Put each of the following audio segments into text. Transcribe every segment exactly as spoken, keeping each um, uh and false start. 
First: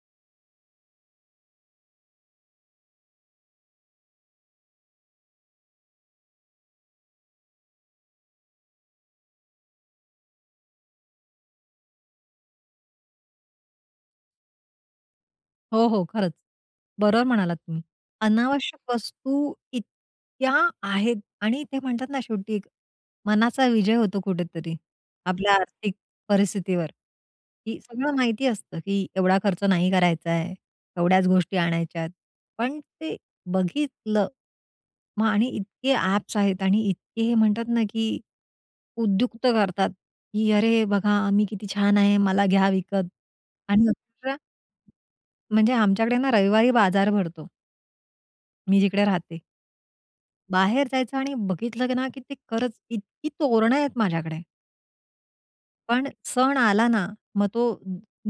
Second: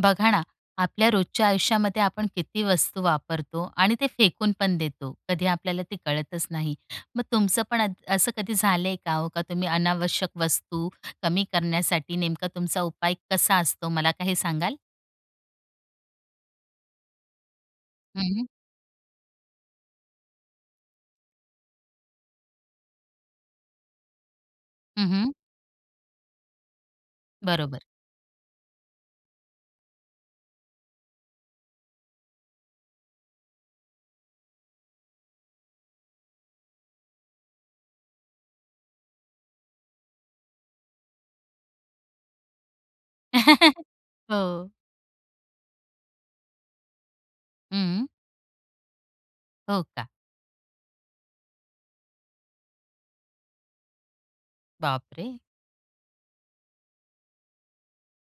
बघा ना, आपल्या रोजच्या आयुष्यामध्ये आपण किती वस्तू वापरतो आणि ते फेकून पण देतो. कधी आपल्याला ते कळतच नाही. मग तुमचं पण अ, असं कधी झालंय का हो का तुम्ही अनावश्यक वस्तू कमी करण्यासाठी नेमका तुमचा उपाय कसा असतो मला काही सांगाल? हो, हो, खरंच. बरोबर म्हणालात तुम्ही. हं. अनावश्यक वस्तू इतक्या आहेत आणि ते म्हणतात ना शेवटी मनाचा विजय होतो कुठेतरी हं, हं. आपल्या आर्थिक परिस्थितीवर, की बरोबर. सगळं माहिती असतं की एवढा खर्च नाही करायचा आहे. एवढ्याच गोष्टी आणायच्यात, पण ते बघितलं, मग आणि इतके ॲप्स आहेत आणि इतके हे म्हणतात ना, की उद्युक्त करतात, की "अरे, बघा, मी किती छान आहे, मला घ्या विकत." आणि खूप वेळा हो. म्हणजे, आमच्याकडे ना रविवारी बाजार भरतो हं. मी जिकडे राहते. हो, का? बाहेर जायचं आणि बघितलं ना, की ते खरंच इतकी तोरणं आहेत माझ्याकडे बाप रे! पण सण आला ना, मग तो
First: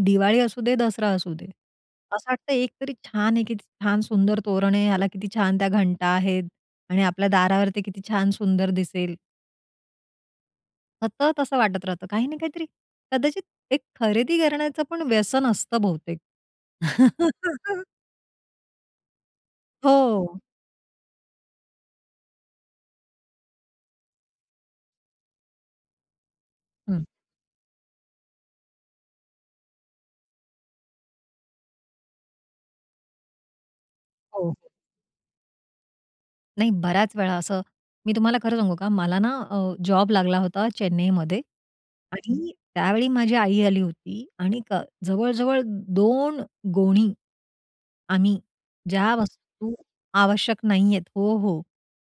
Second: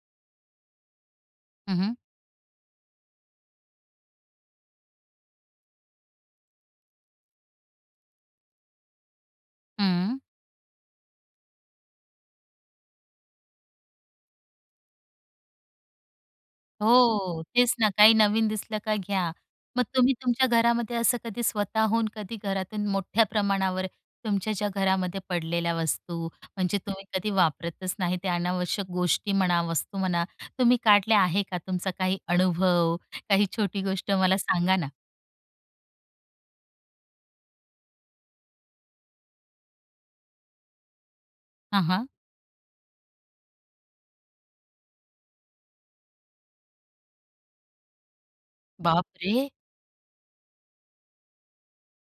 दिवाळी असू दे, दसरा असू दे. हं, हं. असं वाटतं एक तरी छान [unintelligible] आहे. किती छान सुंदर तोरण आहे याला किती छान त्या घंटा आहेत आणि आपल्या दारावर ते किती छान सुंदर दिसेल. हं. सतत, तसं वाटत राहतं, काही ना काहीतरी, कदाचित एक खरेदी करण्याचं पण व्यसन असतं बहुतेक. हो, तेच ना, काही नवीन दिसलं का घ्या. मग तुम्ही हो. तुमच्या घरामध्ये असं कधी स्वतःहून, कधी घरातून मोठ्या प्रमाणावर, तुमच्या ज्या घरामध्ये पडलेल्या वस्तू, म्हणजे हं. तुम्ही कधी वापरतच नाही, ते अनावश्यक गोष्टी म्हणा, वस्तू म्हणा, तुम्ही काढल्या आहे का? तुमचा काही अनुभव, काही छोटी गोष्ट मला हो. सांगा ना? नाही, बऱ्याच वेळा असं मी तुम्हाला खरं सांगू का? मला ना अ, जॉब लागला होता चेन्नईमध्ये हां, हां. आणि त्यावेळी माझी आई आली होती आणिक जवळ-जवळ दोन गोणी आम्ही बाप ज्या रे! वस्तू आवश्यक नाहीयेत. हो, हो,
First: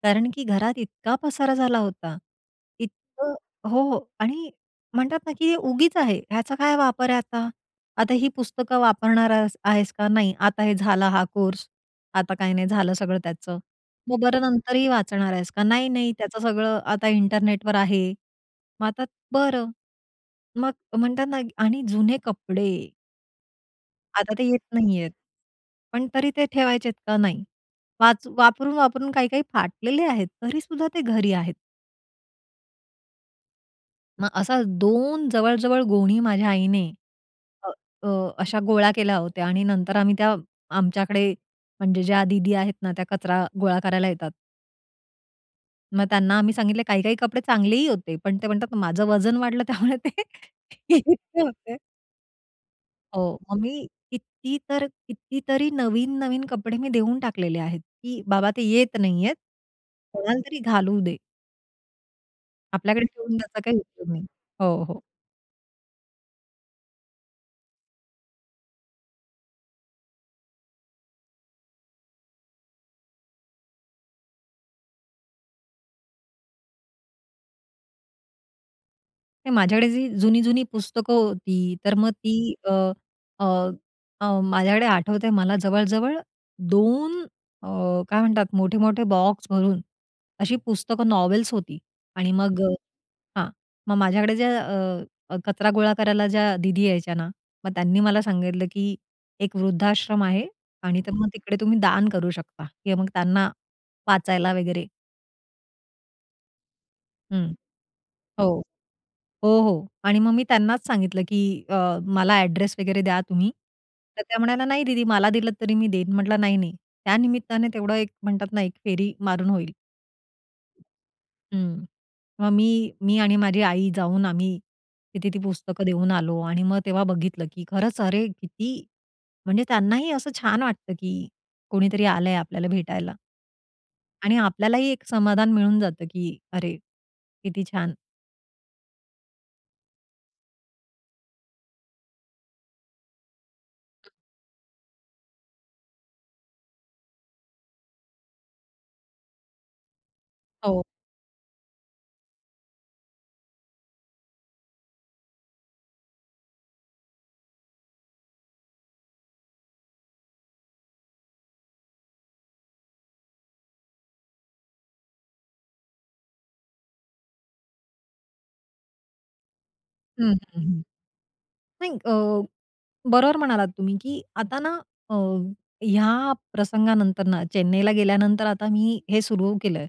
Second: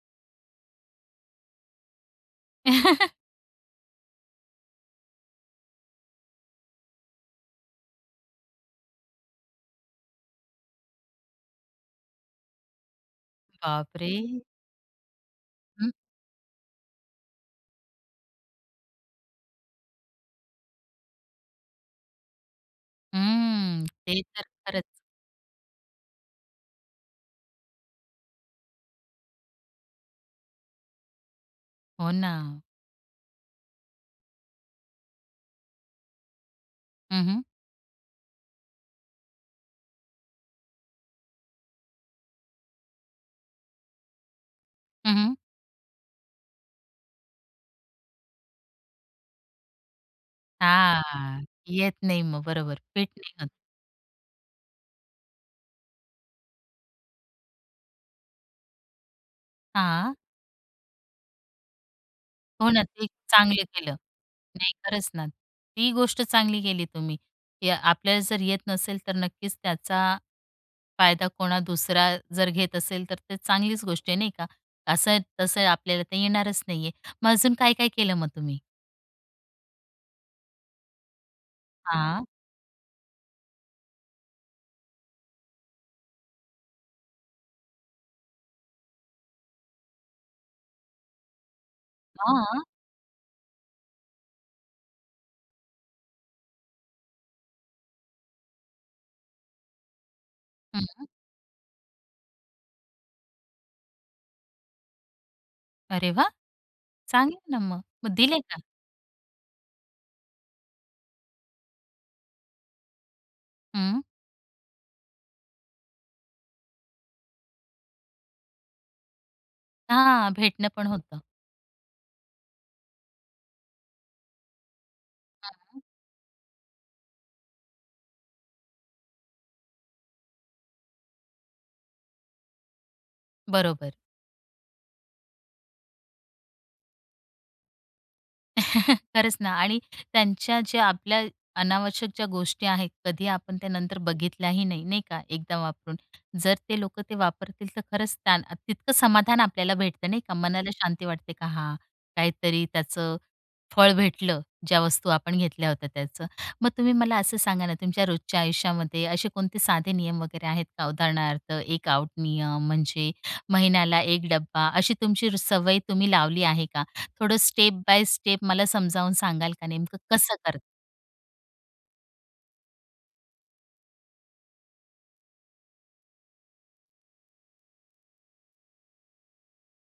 कारण की घरात इतका पसारा झाला होता, इतकं हो, हो. आणि म्हणतात ना की उगीच आहे, ह्याचा काय वापर आहे आता? आता ही पुस्तकं वापरणार आहेस आहेस का नाही? आता हे झाला हा कोर्स, आता काही नाही झालं, सगळं त्याचं. बाप रे! मग बरं, नंतरही वाचणार आहेस का नाही? हं. नाही-नाही, त्याचं सगळं आता इंटरनेटवर आहे. मग आता बरं, मग म्हणतात ना, आणि जुने कपडे हं ते आता तर ते येत खरंच. नाहीयेत पण तरी ते ठेवायचेत का नाही? वाच वापरून-वापरून काही, काही फाटलेले आहेत तरीसुद्धा ते घरी आहेत. हो ना. मग असा दोन जवळ-जवळ गोणी माझ्या आईने हं, हं. अ, अ, अशा गोळा केल्या होत्या आणि नंतर आम्ही त्या आमच्याकडे म्हणजे ज्या दीदी आहेत ना, त्या कचरा गोळा करायला येतात हं, हं. मग त्यांना आम्ही सांगितलं काही-काही कपडे चांगलेही होते, पण ते म्हणतात, "माझं वजन वाढलं." त्यामुळे ते [unintelligible] हां, होते. येत नाही मग, बरोबर, फिट नाही हो, होत. मग मी किती तर कितीतरी नवीन-नवीन कपडे मी देऊन टाकलेले आहेत, की बाबा ते येत नाहीयेत, हां. कोणालातरी घालू दे. हो ना, ते आपल्याकडे एक ठेवून त्याचा चांगलं काही केलं. उपयोग नाही. नाही, हो, हो. खरंच ना, ती गोष्ट चांगली केली तुम्ही, की आपल्याला जर येत नसेल तर नक्कीच त्याचा फायदा कोणा दुसरा जर घेत असेल तर ते चांगलीच गोष्ट आहे नाही का? असं-तसं आपल्याला तर येणारच नाहीये. मग अजून काय-काय केलं मग तुम्ही? नाही, माझ्याकडे जी जुनी-जुनी पुस्तकं होती, तर मग हां. ती अ, अ, अ, माझ्याकडे आठवते मला जवळ-जवळ दोन अ, काय म्हणतात मोठे-मोठे बॉक्स भरून अशी पुस्तकं नॉवेल्स होती आणि मग हां. अ, हां, मग माझ्याकडे ज्या अ, कचरा गोळा करायला ज्या दिदी यायच्या ना, मग त्यांनी मला सांगितलं, की एक वृद्धाश्रम आहे आणि हं. तर मग तिकडे तुम्ही दान करू शकता किंवा मग त्यांना वाचायला वगैरे अरे वा! चांगलं हं. ना मग, मग दिले हो. का? हो, हो आणि मग मी त्यांनाच सांगितलं, की अ, मला एड्रेस वगैरे द्या तुम्ही. हं. तर त्या म्हणाल्या, "नाही दीदी मला दिलत तरी मी देईन." म्हटलं, "नाही, नाही." त्या निमित्ताने तेवढं एक म्हणतात ना एक फेरी मारून होईल. हां भेटणं पण होतं. हं, मग मी, मी आणि माझी आई जाऊन आम्ही तिथे ती [unintelligible] पुस्तकं देऊन आलो आणि मग तेव्हा बघितलं, की खरंच अरे किती! म्हणजे त्यांनाही असं छान वाटतं, की कोणीतरी आलंय आपल्याला भेटायला. बरोबर. आणि आपल्यालाही एक समाधान मिळून जातं, की अरे, किती छान! खरंच ना, आणि त्यांच्या ज्या आपल्या अनावश्यक ज्या गोष्टी आहेत, कधी आपण त्या नंतर बघितल्याही नाही. नाही का? एकदा वापरून जर ते लोक ते वापरतील, तर खरंच त्या तितकं समाधान आपल्याला भेटतं नाही का? मनाला हो. शांती वाटते का, हां, काहीतरी त्याचं फळ भेटलं. ज्या वस्तू आपण घेतल्या होत्या त्याचं, मग तुम्ही मला असं सांगा ना, तुमच्या रोजच्या आयुष्यामध्ये असे कोणते साधे नियम वगैरे आहेत का? उदाहरणार्थ एक आउट नियम म्हणजे महिन्याला एक डब्बा अशी तुमची सवय तुम्ही लावली आहे का? थोडं स्टेप बाय स्टेप मला समजावून सांगाल का, नेमकं हं, कसं करतात? नाही, अ, बरोबर म्हणालात तुम्ही, की आता ना अ, या प्रसंगानंतर ना चेन्नईला गेल्यानंतर आता मी हे सुरू केलंय.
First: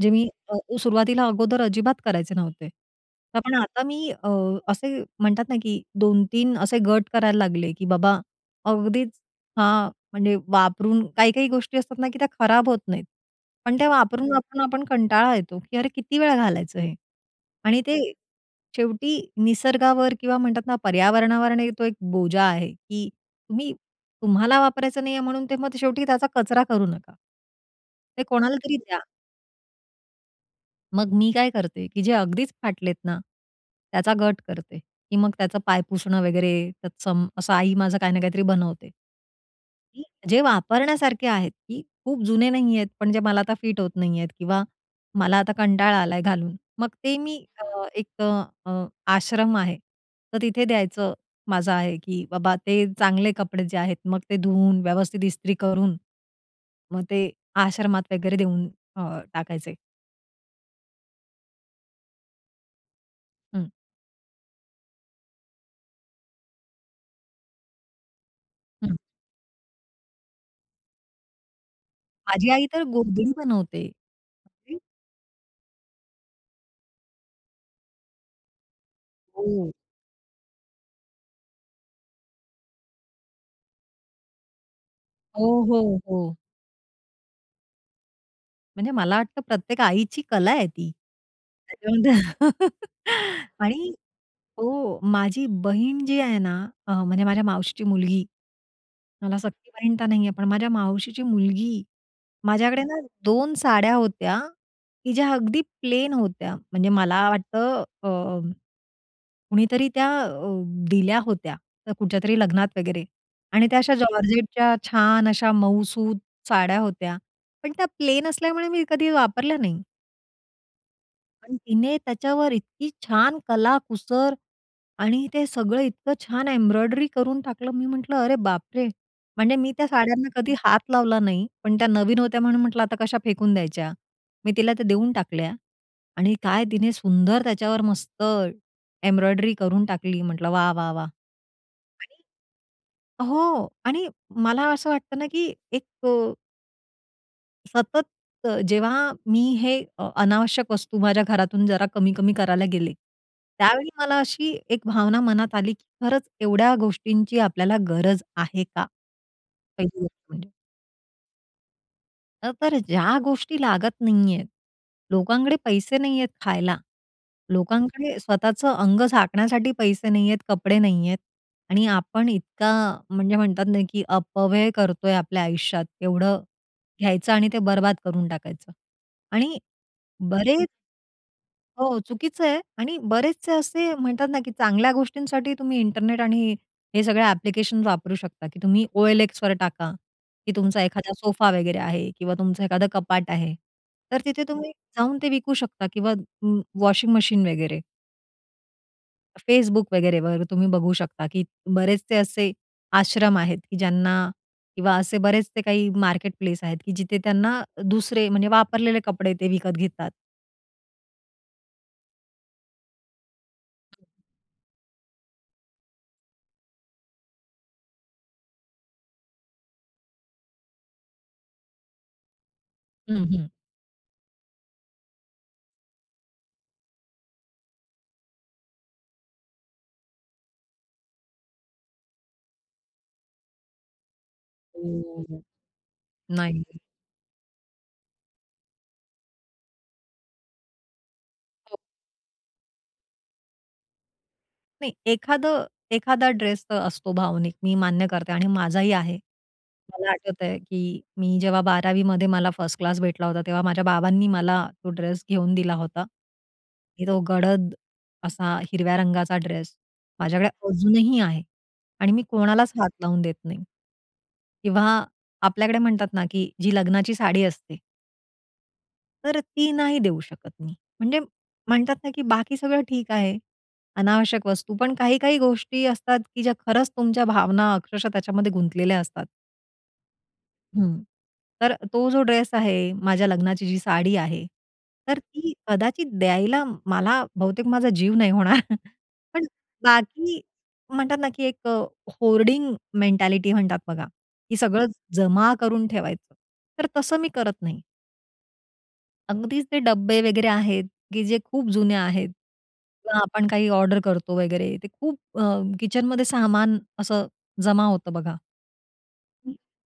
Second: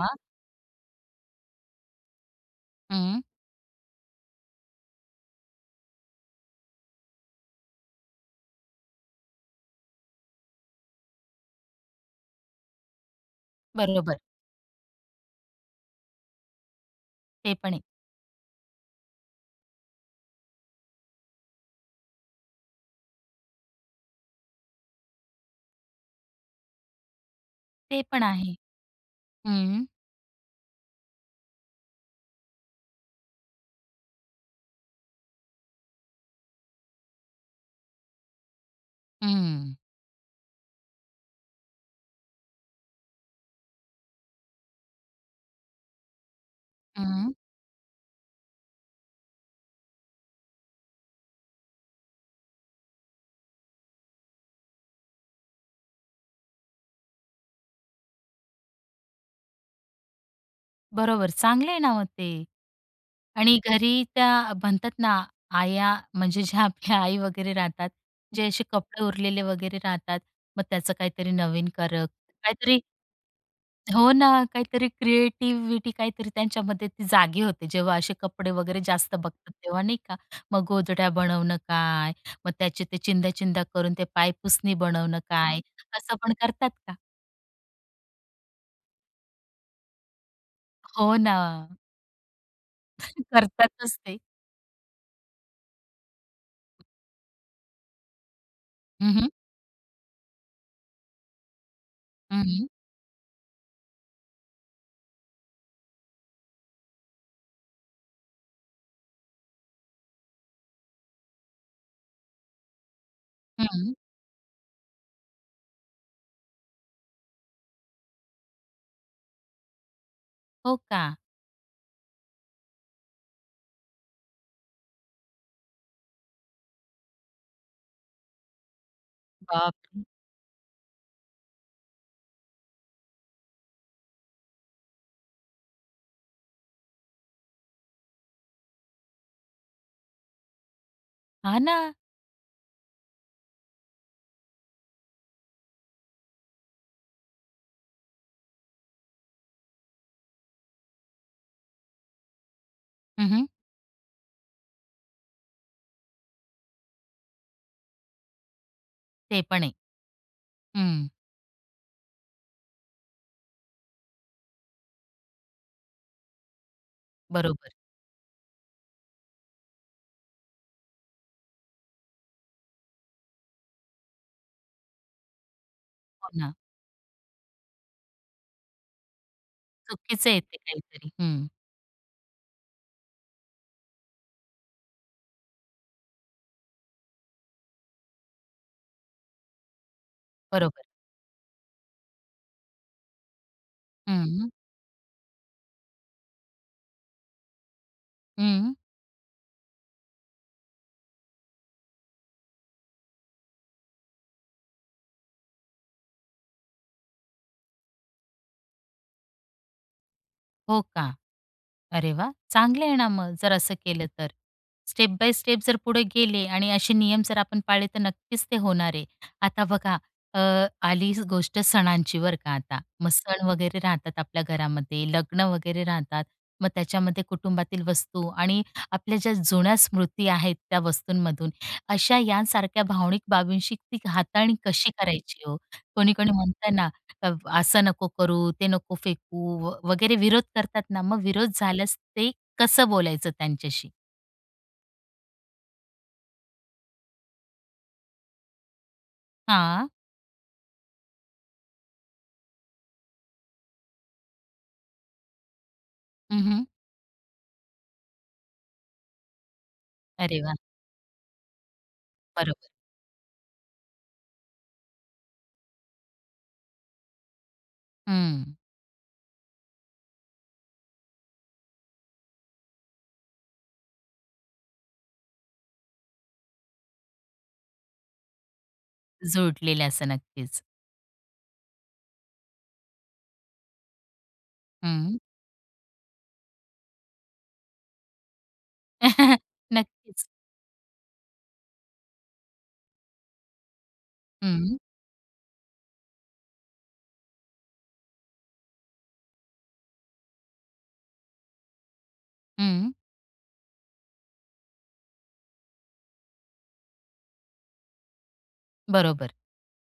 जे मी अ, सुरुवातीला अगोदर अजिबात करायचे नव्हते, हं. पण आता मी अ, असे म्हणतात ना, की दोन, तीन असे गट करायला लागले की बाबा, अगदीच, हां, म्हणजे वापरून काही-काही गोष्टी असतात ना, की त्या खराब होत नाहीत. पण त्या बरोबर. वापरून-वापरून आपण कंटाळा येतो, की अरे किती वेळा घालायचं हे? ते पण आहे. आणि ते शेवटी निसर्गावर, किंवा म्हणतात ना पर्यावरणावर आणि तो एक बोजा आहे, की तुम्ही तुम्हाला वापरायचं नाहीये म्हणून, ते मग शेवटी त्याचा कचरा करू नका. ते ते पण आहे. कोणाला तरी द्या. हम्म. मग मी काय करते, की जे अगदीच फाटलेत ना, त्याचा गट करते. की मग त्याचं पाय पुसणं, वगैरे तत्सं असं आई माझं काही ना काहीतरी बनवते. हं. की जे वापरण्यासारखे आहेत, की खूप जुने नाही आहेत, पण जे मला आता फिट होत नाही आहेत किंवा मला आता कंटाळा आलाय घालून. मग ते हं. मी अ, एक अ, अ आश्रम आहे, तर तिथे द्यायचं माझं आहे की बाबा ते चांगले कपडे जे आहेत. मग ते धुवून, व्यवस्थित इस्त्री करून, मग ते आश्रमात वगैरे देऊन अ, टाकायचे. बरोबर चांगले आहे ना, मग ते आणि हं. घरी त्या म्हणतात ना, आया म्हणजे ज्या आपल्या आई वगैरे राहतात. जे असे हं. कपडे उरलेले वगैरे राहतात. मग त्याच काहीतरी नवीन करत माझी आई काहीतरी तर गोधडी बनवते. हो ना, काहीतरी क्रिएटिव्हीटी काहीतरी त्यांच्यामध्ये ती जागी होते. जेव्हा असे कपडे वगैरे जास्त बघतात, हो. तेव्हा नाही का? मग गोधड्या बनवण काय, मग त्यांचे ते चिंध्या-चिंध्या करून ते पायपुसणी बनवण हो, काय, हो, तस पण हो. करतात का? म्हणजे मला वाटतं, प्रत्येक आईची कला आहे ती. हो ना. त्याच्यामध्ये आणि करतातच ते. हो, माझी बहीण जी आहे ना, अ, म्हणजे माझ्या मावशीची मुलगी, हं, हं. मला सख्खी बहीण तर नाही आहे, पण माझ्या मावशीची मुलगी. हं. माझ्याकडे ना दोन साड्या होत्या, की ज्या अगदी प्लेन होत्या. म्हणजे मला वाटतं अ, कुणीतरी त्या अ, दिल्या होत्या, त्या कुठच्यातरी लग्नात वगैरे आणि त्या अशा हं. जॉर्जेटच्या छान अशा मउसुत साड्या होत्या, पण त्या प्लेन असल्यामुळे मी कधी वापरल्या नाही. हो का? आणि तिने त्याच्यावर इतकी छान कला-कुसर, आणि ते सगळं इतकं छान एम्ब्रॉयडरी करून टाकलं. मी म्हटलं, "अरे बापरे!" म्हणजे मी बाप त्या रे! साड्याना कधी हात लावला नाही. पण त्या नवीन होत्या म्हणून म्हटलं, "आता कश्या फेकून द्यायच्या." मी तिला त्या देऊन टाकल्या आणि काय तिने सुंदर त्याच्यावर मस्त, एम्ब्रॉयडरी करून टाकली. म्हटलं "वाह! वाह! वाह!" हा, ना. आणि हो, आणि मला असं वाटतं ना की एक सतत, जेव्हा मी हे अ अनावश्यक वस्तू माझ्या घरातून जरा कमी-कमी करायला गेले. हं, हं. त्यावेळी मला अशी एक भावना मनात आली, की खरंच एवढ्या गोष्टींची आपल्याला गरज आहे का? ते पण आहे. पहिली गोष्ट म्हणजे. हं. अ, बरं ज्या गोष्टी लागत नाहीयेत, लोकांकडे पैसे नाहीयेत खायला, बरोबर. लोकांकडे स्वतःचं अंग झाकण्यासाठी पैसे नाहीयेत, कपडे नाहीयेत आणि आपण इतका म्हणजे म्हणतात ना, की अपव्यय करतोय आपल्या आयुष्यात. हो एवढं ना. घ्यायचं, आणि ते बरबाद करून टाकायचं आणि चुकीचं आहे ते बरेच काहीतरी. हं. हो चुकीचं आहे आणि बरेचसे असे म्हणतात ना की चांगल्या गोष्टींसाठी तुम्ही इंटरनेट आणि, हे सगळे ॲप्लिकेशन्स वापरू शकता; की तुम्ही OLXवर टाका, की तुमचा बरोबर. एखादा सोफा वगैरे आहे किंवा तुमचं एखादं कपाट आहे. तर तिथे हम्म. तुम्ही जाऊन ते विकू शकता किंवा व वॉशिंग मशीन वगैरे. हं. Facebook वगैरे वर तुम्ही बघू शकता की बरेचसे असे आश्रम आहेत, की ज्यांना किंवा असे बरेचसे काही मार्केट प्लेस आहेत की जिथे त्यांना दुसरे, म्हणजे वापरलेले कपडे ते विकत घेतात. हो का? अरे वाह! चांगलं आहे ना मग, जर असं केलं तर. स्टेप-बाय-स्टेप जर पुढे गेले आणि असे नियम जर आपण पाळले, तर नक्कीच ते होणार आहे. आता बघा, अ, आलीच गोष्ट सणांची बरं का आता, मग हम्म, सण हम्म. वगैरे राहतात आपल्या घरामध्ये, लग्न वगैरे राहतात, मग त्याच्यामध्ये कुटुंबातील वस्तू, आणि आपल्या ज्या जुन्या स्मृती आहेत त्या वस्तूंमधून, अशा यांसारख्या भावनिक बाबींशी ती हाताळणी कशी हो, हो. करायची हो? कोणी-कोणी नाही. म्हणत ना अ, "असं नको करू, ते नको फेकू" व वगैरे विरोध करतात ना, मग विरोध हो. झाल्यास ते, कसं बोलायचं त्यांच्याशी? नाही, एखादं एखादा ड्रेस असतो भावनिक, मी मान्य करते आणि माझाही आहे. हां. मला आठवतंय, की मी जेव्हा बारावीमध्ये मला फर्स्ट क्लास भेटला होता, तेव्हा माझ्या बाबांनी मला तो ड्रेस घेऊन दिला होता, हं, हं. की तो गडद असा हिरव्या रंगाचा ड्रेस अरे माझ्याकडे वाह! अजूनही आहे आणि मी बरोबर. कोणालाच हात लावून देत नाही किंवा आपल्याकडे म्हणतात ना, की जी लग्नाची साडी असते हं. तर ती नाही देऊ शकत मी. म्हणजे म्हणतात ना, की बाकी सगळं ठीक आहे अनावश्यक वस्तू. पण काही-काही गोष्टी असतात, की ज्या खरंच तुमच्या भावना अक्षरशः त्याच्यामध्ये गुंतलेल्या असतात. जोडलेलं, असं नक्कीच. हं, तर तो जो ड्रेस आहे, माझ्या लग्नाची जी साडी आहे, हं. तर ती कदाचित द्यायला मला, बहुतेक माझा जीव नाही होणार, पण नक्कीच. बाकी म्हणतात ना, की एक होर्डिंग मेंटॅलिटी म्हणतात बघा, की हं. सगळं जमा करून ठेवायचं, तर तसं मी करत नाही. अगदीच ते डब्बे वगैरे आहेत, की जे खूप जुने आहेत हं. किंवा आपण काही ऑडर करतो वगैरे, ते खूप अ, किचनमध्ये सामान असं जमा होतं बघा. बरोबर.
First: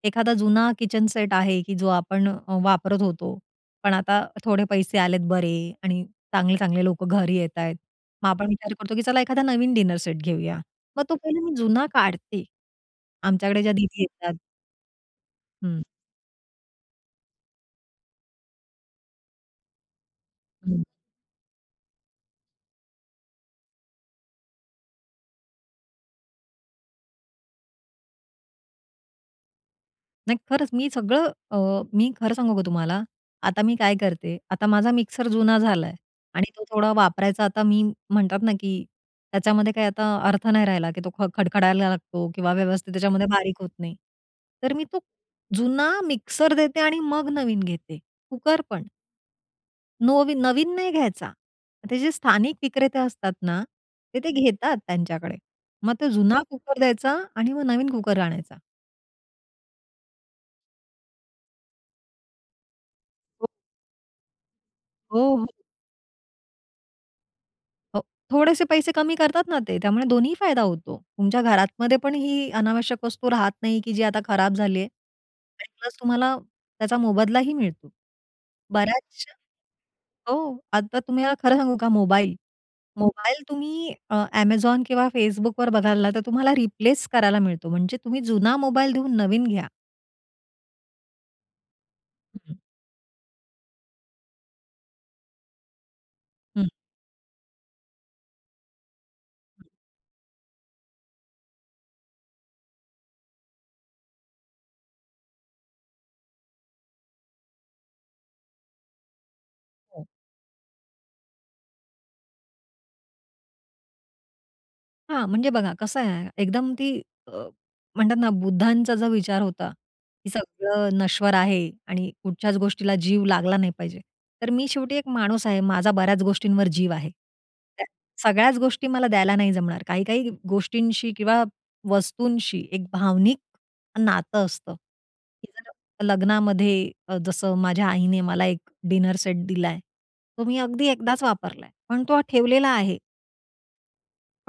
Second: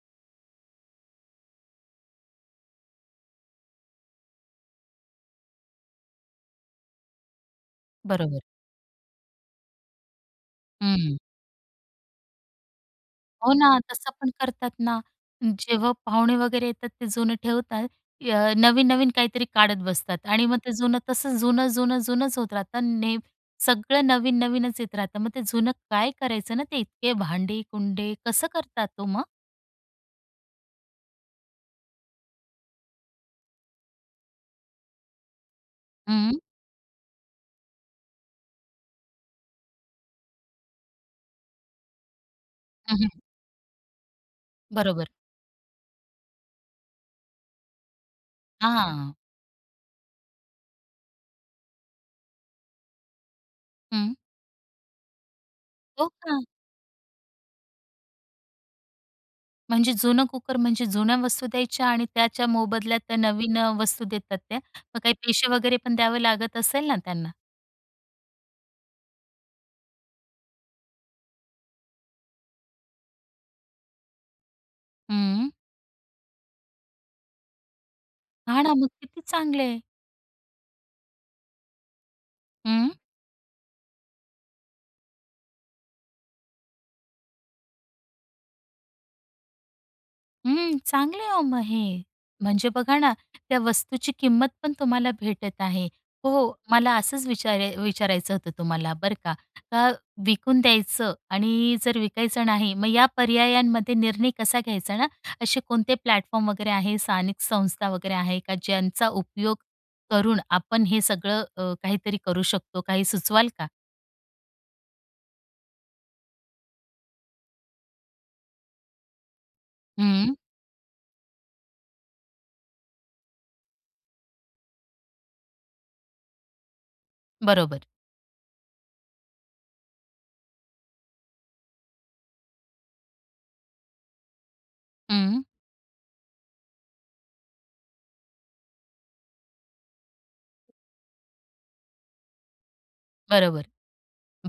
एखादा जुना किचन सेट आहे, की जो आपण वापरत होतो; पण आता थोडे पैसे आलेत बरे आणि चांगले-चांगले लोकं घरी येतायत. मग बरोबर. आपण विचार करतो, की चला एखादा नवीन डिनर सेट घेऊया, मग तो हम्म. पहिले मी जुना काढते. हो आमच्याकडे ज्या ना, दीदी तसं पण येतात करतात ना, हम्म. जेव्हा पाहुणे वगैरे येतात ते जुनं ठेवतात. अ, नवीन-नवीन काहीतरी काढत बसतात आणि मग ते हं. जुनं तसं जुनं-जुनं-जुनंच होत राहतं ने सगळं नवीन-नवीनच येत राहतं, मग ते जुनं काय करायचं ना ते इतके भांडी-कुंडे? कसं करतात ओ मग? नाही खरंच! मी सगळं अ, मी खरं सांगू का तुम्हाला आता मी काय करते. आता माझा मिक्सर जुना झालाय हं. आणि तो थोडा वापरायचा आता मी म्हणतात ना, की त्याच्यामध्ये काही आता अर्थ नाही राहिला, की तो ख खडखडायला लागतो किंवा व्यवस्थित हम्म, हं. त्याच्यामध्ये बारीक होत नाही, तर मी तो बरोबर. जुना मिक्सर देते, आणि मग नवीन घेते. कुकर पण. हां. नोवीन नवीन नाही घ्यायचा, ते जे स्थानिक विक्रेते असतात ना, हं. तर ते घेतात त्यांच्याकडे. मग हो ते का? जुना कुकर द्यायचा आणि मग नवीन कुकर आणायचा. म्हणजे जुनं कुकर, म्हणजे जुन्या वस्तू द्यायच्या आणि त्याच्या मोबदल्यात नवीन अ, वस्तू देतात त्या. मग काही हो, पैसे हो. वगैरे पण द्यावं लागत असेल ना, त्यांना. हो. थोडेसे पैसे कमी करतात ना ते, त्यामुळे दोन्हीही फायदा होतो. तुमच्या घरातमध्ये पण ही अनावश्यक वस्तू राहत नाही, की जी आता खराब झाली आहे हं. आणि प्लस तुम्हाला त्याचा मोबदलाही मिळतो. हां ना. मग किती बऱ्याचश्या चांगलय. हो. आता तुम्ही याला खरं सांगू का मोबाईल, हं. मोबाईल तुम्ही अ, Amazon किंवा Facebookवर बघाल ना, तर तुम्हाला रिप्लेस करायला मिळतो. म्हणजे तुम्ही जुना मोबाईल देऊन नवीन घ्या. हं, चांगले आहे ओ मग हे, म्हणजे बघा ना त्या वस्तूची किंमत पण तुम्हाला भेटत आहे. हो, हं. मला असंच विचारे विचारायचं होतं तुम्हाला बरं का, अ, विकून द्यायचं आणि जर विकायचं नाही, मग या पर्यायांमध्ये निर्णय कसा घ्यायचा ना, असे कोणते प्लॅटफॉर्म वगैरे आहे, स्थानिक संस्था वगैरे आहे का? ज्यांचा उपयोग हो. करून, आपण हे सगळं अ, काहीतरी करू शकतो. काही सुचवाल का? हां. म्हणजे बघा कसं आहे, एकदम ती, अ, म्हणतात ना बुद्धांचा जर विचार होता, की हं. सगळं नश्वर आहे आणि कुठच्याच गोष्टीला जीव लागला नाही पाहिजे. तर मी शेवटी एक माणूस आहे, माझा बऱ्याच गोष्टींवर जीव आहे. बरोबर. त्या, सगळ्याच गोष्टी मला द्यायला नाही जमणार, काही-काही गोष्टींशी किंवा वस्तूंशी एक भावनिक नातं असतं, हं. की जर लग्नामध्ये अ, जसं माझ्या आईने मला एक डिनर सेट दिलाय, तो मी अगदी एकदाच वापरलाय. पण तो ठेवलेला आहे. बरोबर,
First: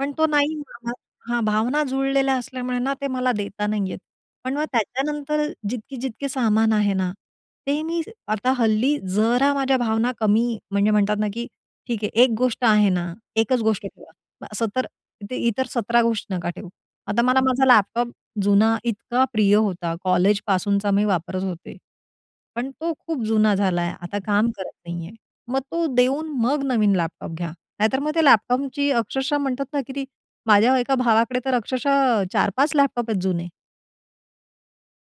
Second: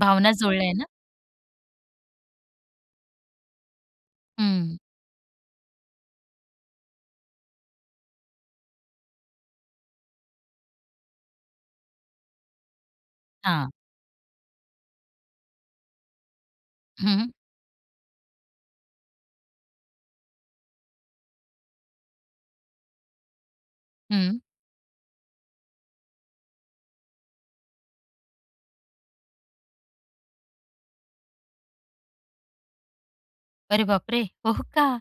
पण तो नाही जुळल्याय ना? म्हणाला, हां, भावना जुळलेल्या असल्यामुळे ना, ते मला देता नाही येत. पण मग हं. त्याच्यानंतर जितकी-जितकी सामान आहे ना, ते मी आता हल्ली जरा माझ्या भावना कमी म्हणजे म्हणतात ना, की ठीक आहे एक गोष्ट आहे ना, एकच हां. गोष्ट ठेवा. असं तर, ते इतर सतरा गोष्ट नका ठेवू. हं, आता हं. मला माझा लॅपटॉप जुना इतका प्रिय होता कॉलेजपासूनचा मी वापरत होते, पण तो खूप जुना झालाय आता हं. काम करत नाही आहे. मग तो देऊन मग नवीन लॅपटॉप घ्या, नाहीतर मग त्या लॅपटॉपची अक्षरशः म्हणतात ना, की ती माझ्या एका भावाकडे तर अक्षरशः चार पाच लॅपटॉप आहेत जुने. अरे बाप रे! हो का?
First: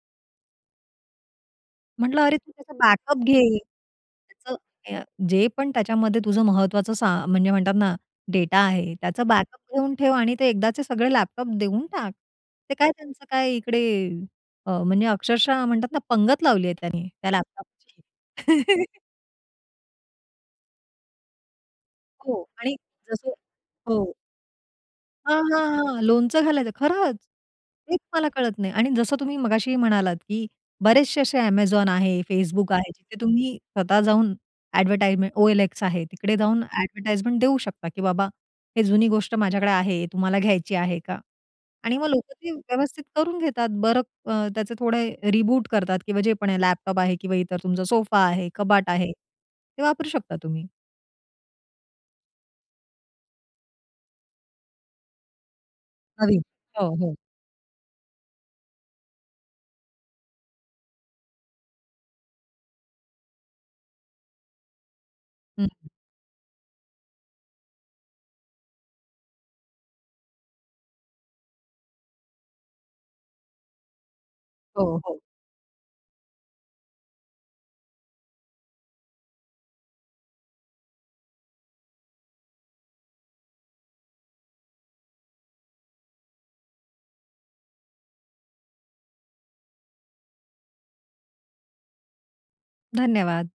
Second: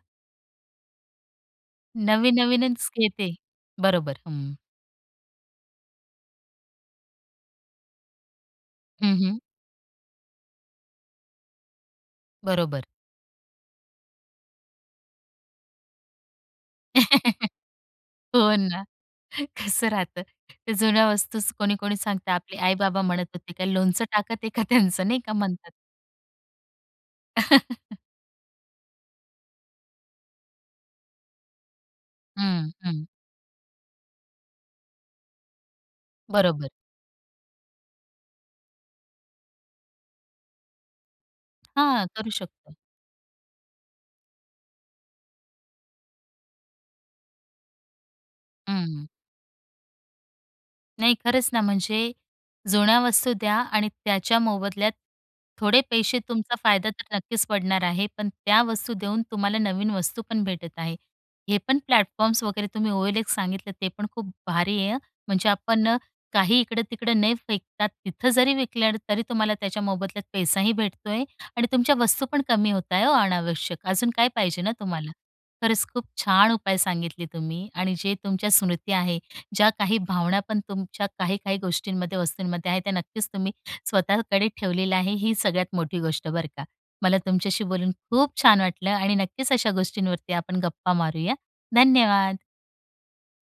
म्हटलं अरे, तू त्याचा नवीन-नवीनच बॅकअप येते. घे. बरोबर. हं. त्याचं अ, जे पण त्याच्यामध्ये तुझं महत्त्वाचं सा म्हणजे म्हणतात ना डेटा आहे, हं, त्याचं हं. बॅकअप घेऊन ठेव आणि ते एकदाचे सगळे लॅपटॉप देऊन टाक. ते बरोबर. काय त्यांचं काय इकडे अ, म्हणजे अक्षरशः म्हणतात ना, पंगत लावली आहे त्यानी त्या हो लॅपटॉपची. ना, कसं राहतं? त्या जुन्या वस्तूच कोणी-कोणी सांगत, हो. आपले आणि आई-बाबा म्हणत जसं होते का, लोणचं हो. टाकत आहे का, त्यांच नाही का हां, म्हणतात? हां, हां. लोणचं घालायचं खरंच. तेच मला कळत नाही आणि जसं तुम्ही मगाशी म्हणालात, की बरेचसे असे Amazon आहे, हं, Facebook आहे, हं. जिथे तुम्ही स्वतः जाऊन ॲडव्हर्टाइमें, OLX आहे. तिकडे जाऊन बरोबर. ॲडवटाईजमेंट देऊ शकता, की बाबा हे जुनी गोष्ट माझ्याकडे आहे, तुम्हाला घ्यायची आहे का? आणि हां. मग करू लोकं ते शकतो. व्यवस्थित करून घेतात. बरं अ, त्याचे थोडे रीबूट करतात किंवा जे पण आहे लॅपटॉप आहे किंवा इतर तुमचा सोफा आहे कबाट हं. आहे, ते वापरू शकता तुम्ही. नाही खरंच ना, म्हणजे, जुन्या वस्तू द्या आणि त्याच्या मोबदल्यात, थोडे पैसे नवीन. तुमचा फायदा हो, तर हो. नक्कीच पडणार आहे. पण त्या वस्तू देऊन तुम्हाला नवीन वस्तू पण भेटत आहे. हे पण प्लॅटफॉर्म्स वगैरे, तुम्ही OLX सांगितले, ते पण खूप भारी आहे, हं. म्हणजे हं, आपण हं. काही इकडं-तिकडं नाही फेकतात, तिथं जरी विकल्या ना, तरी तुम्हाला त्याच्या मोबदल्यात पैसाही भेटतो आहे आणि तुमच्या वस्तू पण कमी होत आहे ओ अनावश्यक, अजून काय पाहिजे ना हो, तुम्हाला. हो. खरंच, खूप छान उपाय सांगितले तुम्ही आणि जे तुमच्या स्मृती आहे. ज्या काही भावना, पण तुमच्या काही, काही गोष्टींमध्ये वस्तूंमध्ये आहे. त्या नक्कीच तुम्ही स्वतःकडे ठेवलेल्या आहे. ही सगळ्यात मोठी गोष्ट बरं का. मला तुमच्याशी बोलून खूप छान वाटलं आणि नक्कीच अशा गोष्टींवरती आपण गप्पा मारूया, धन्यवाद! धन्यवाद.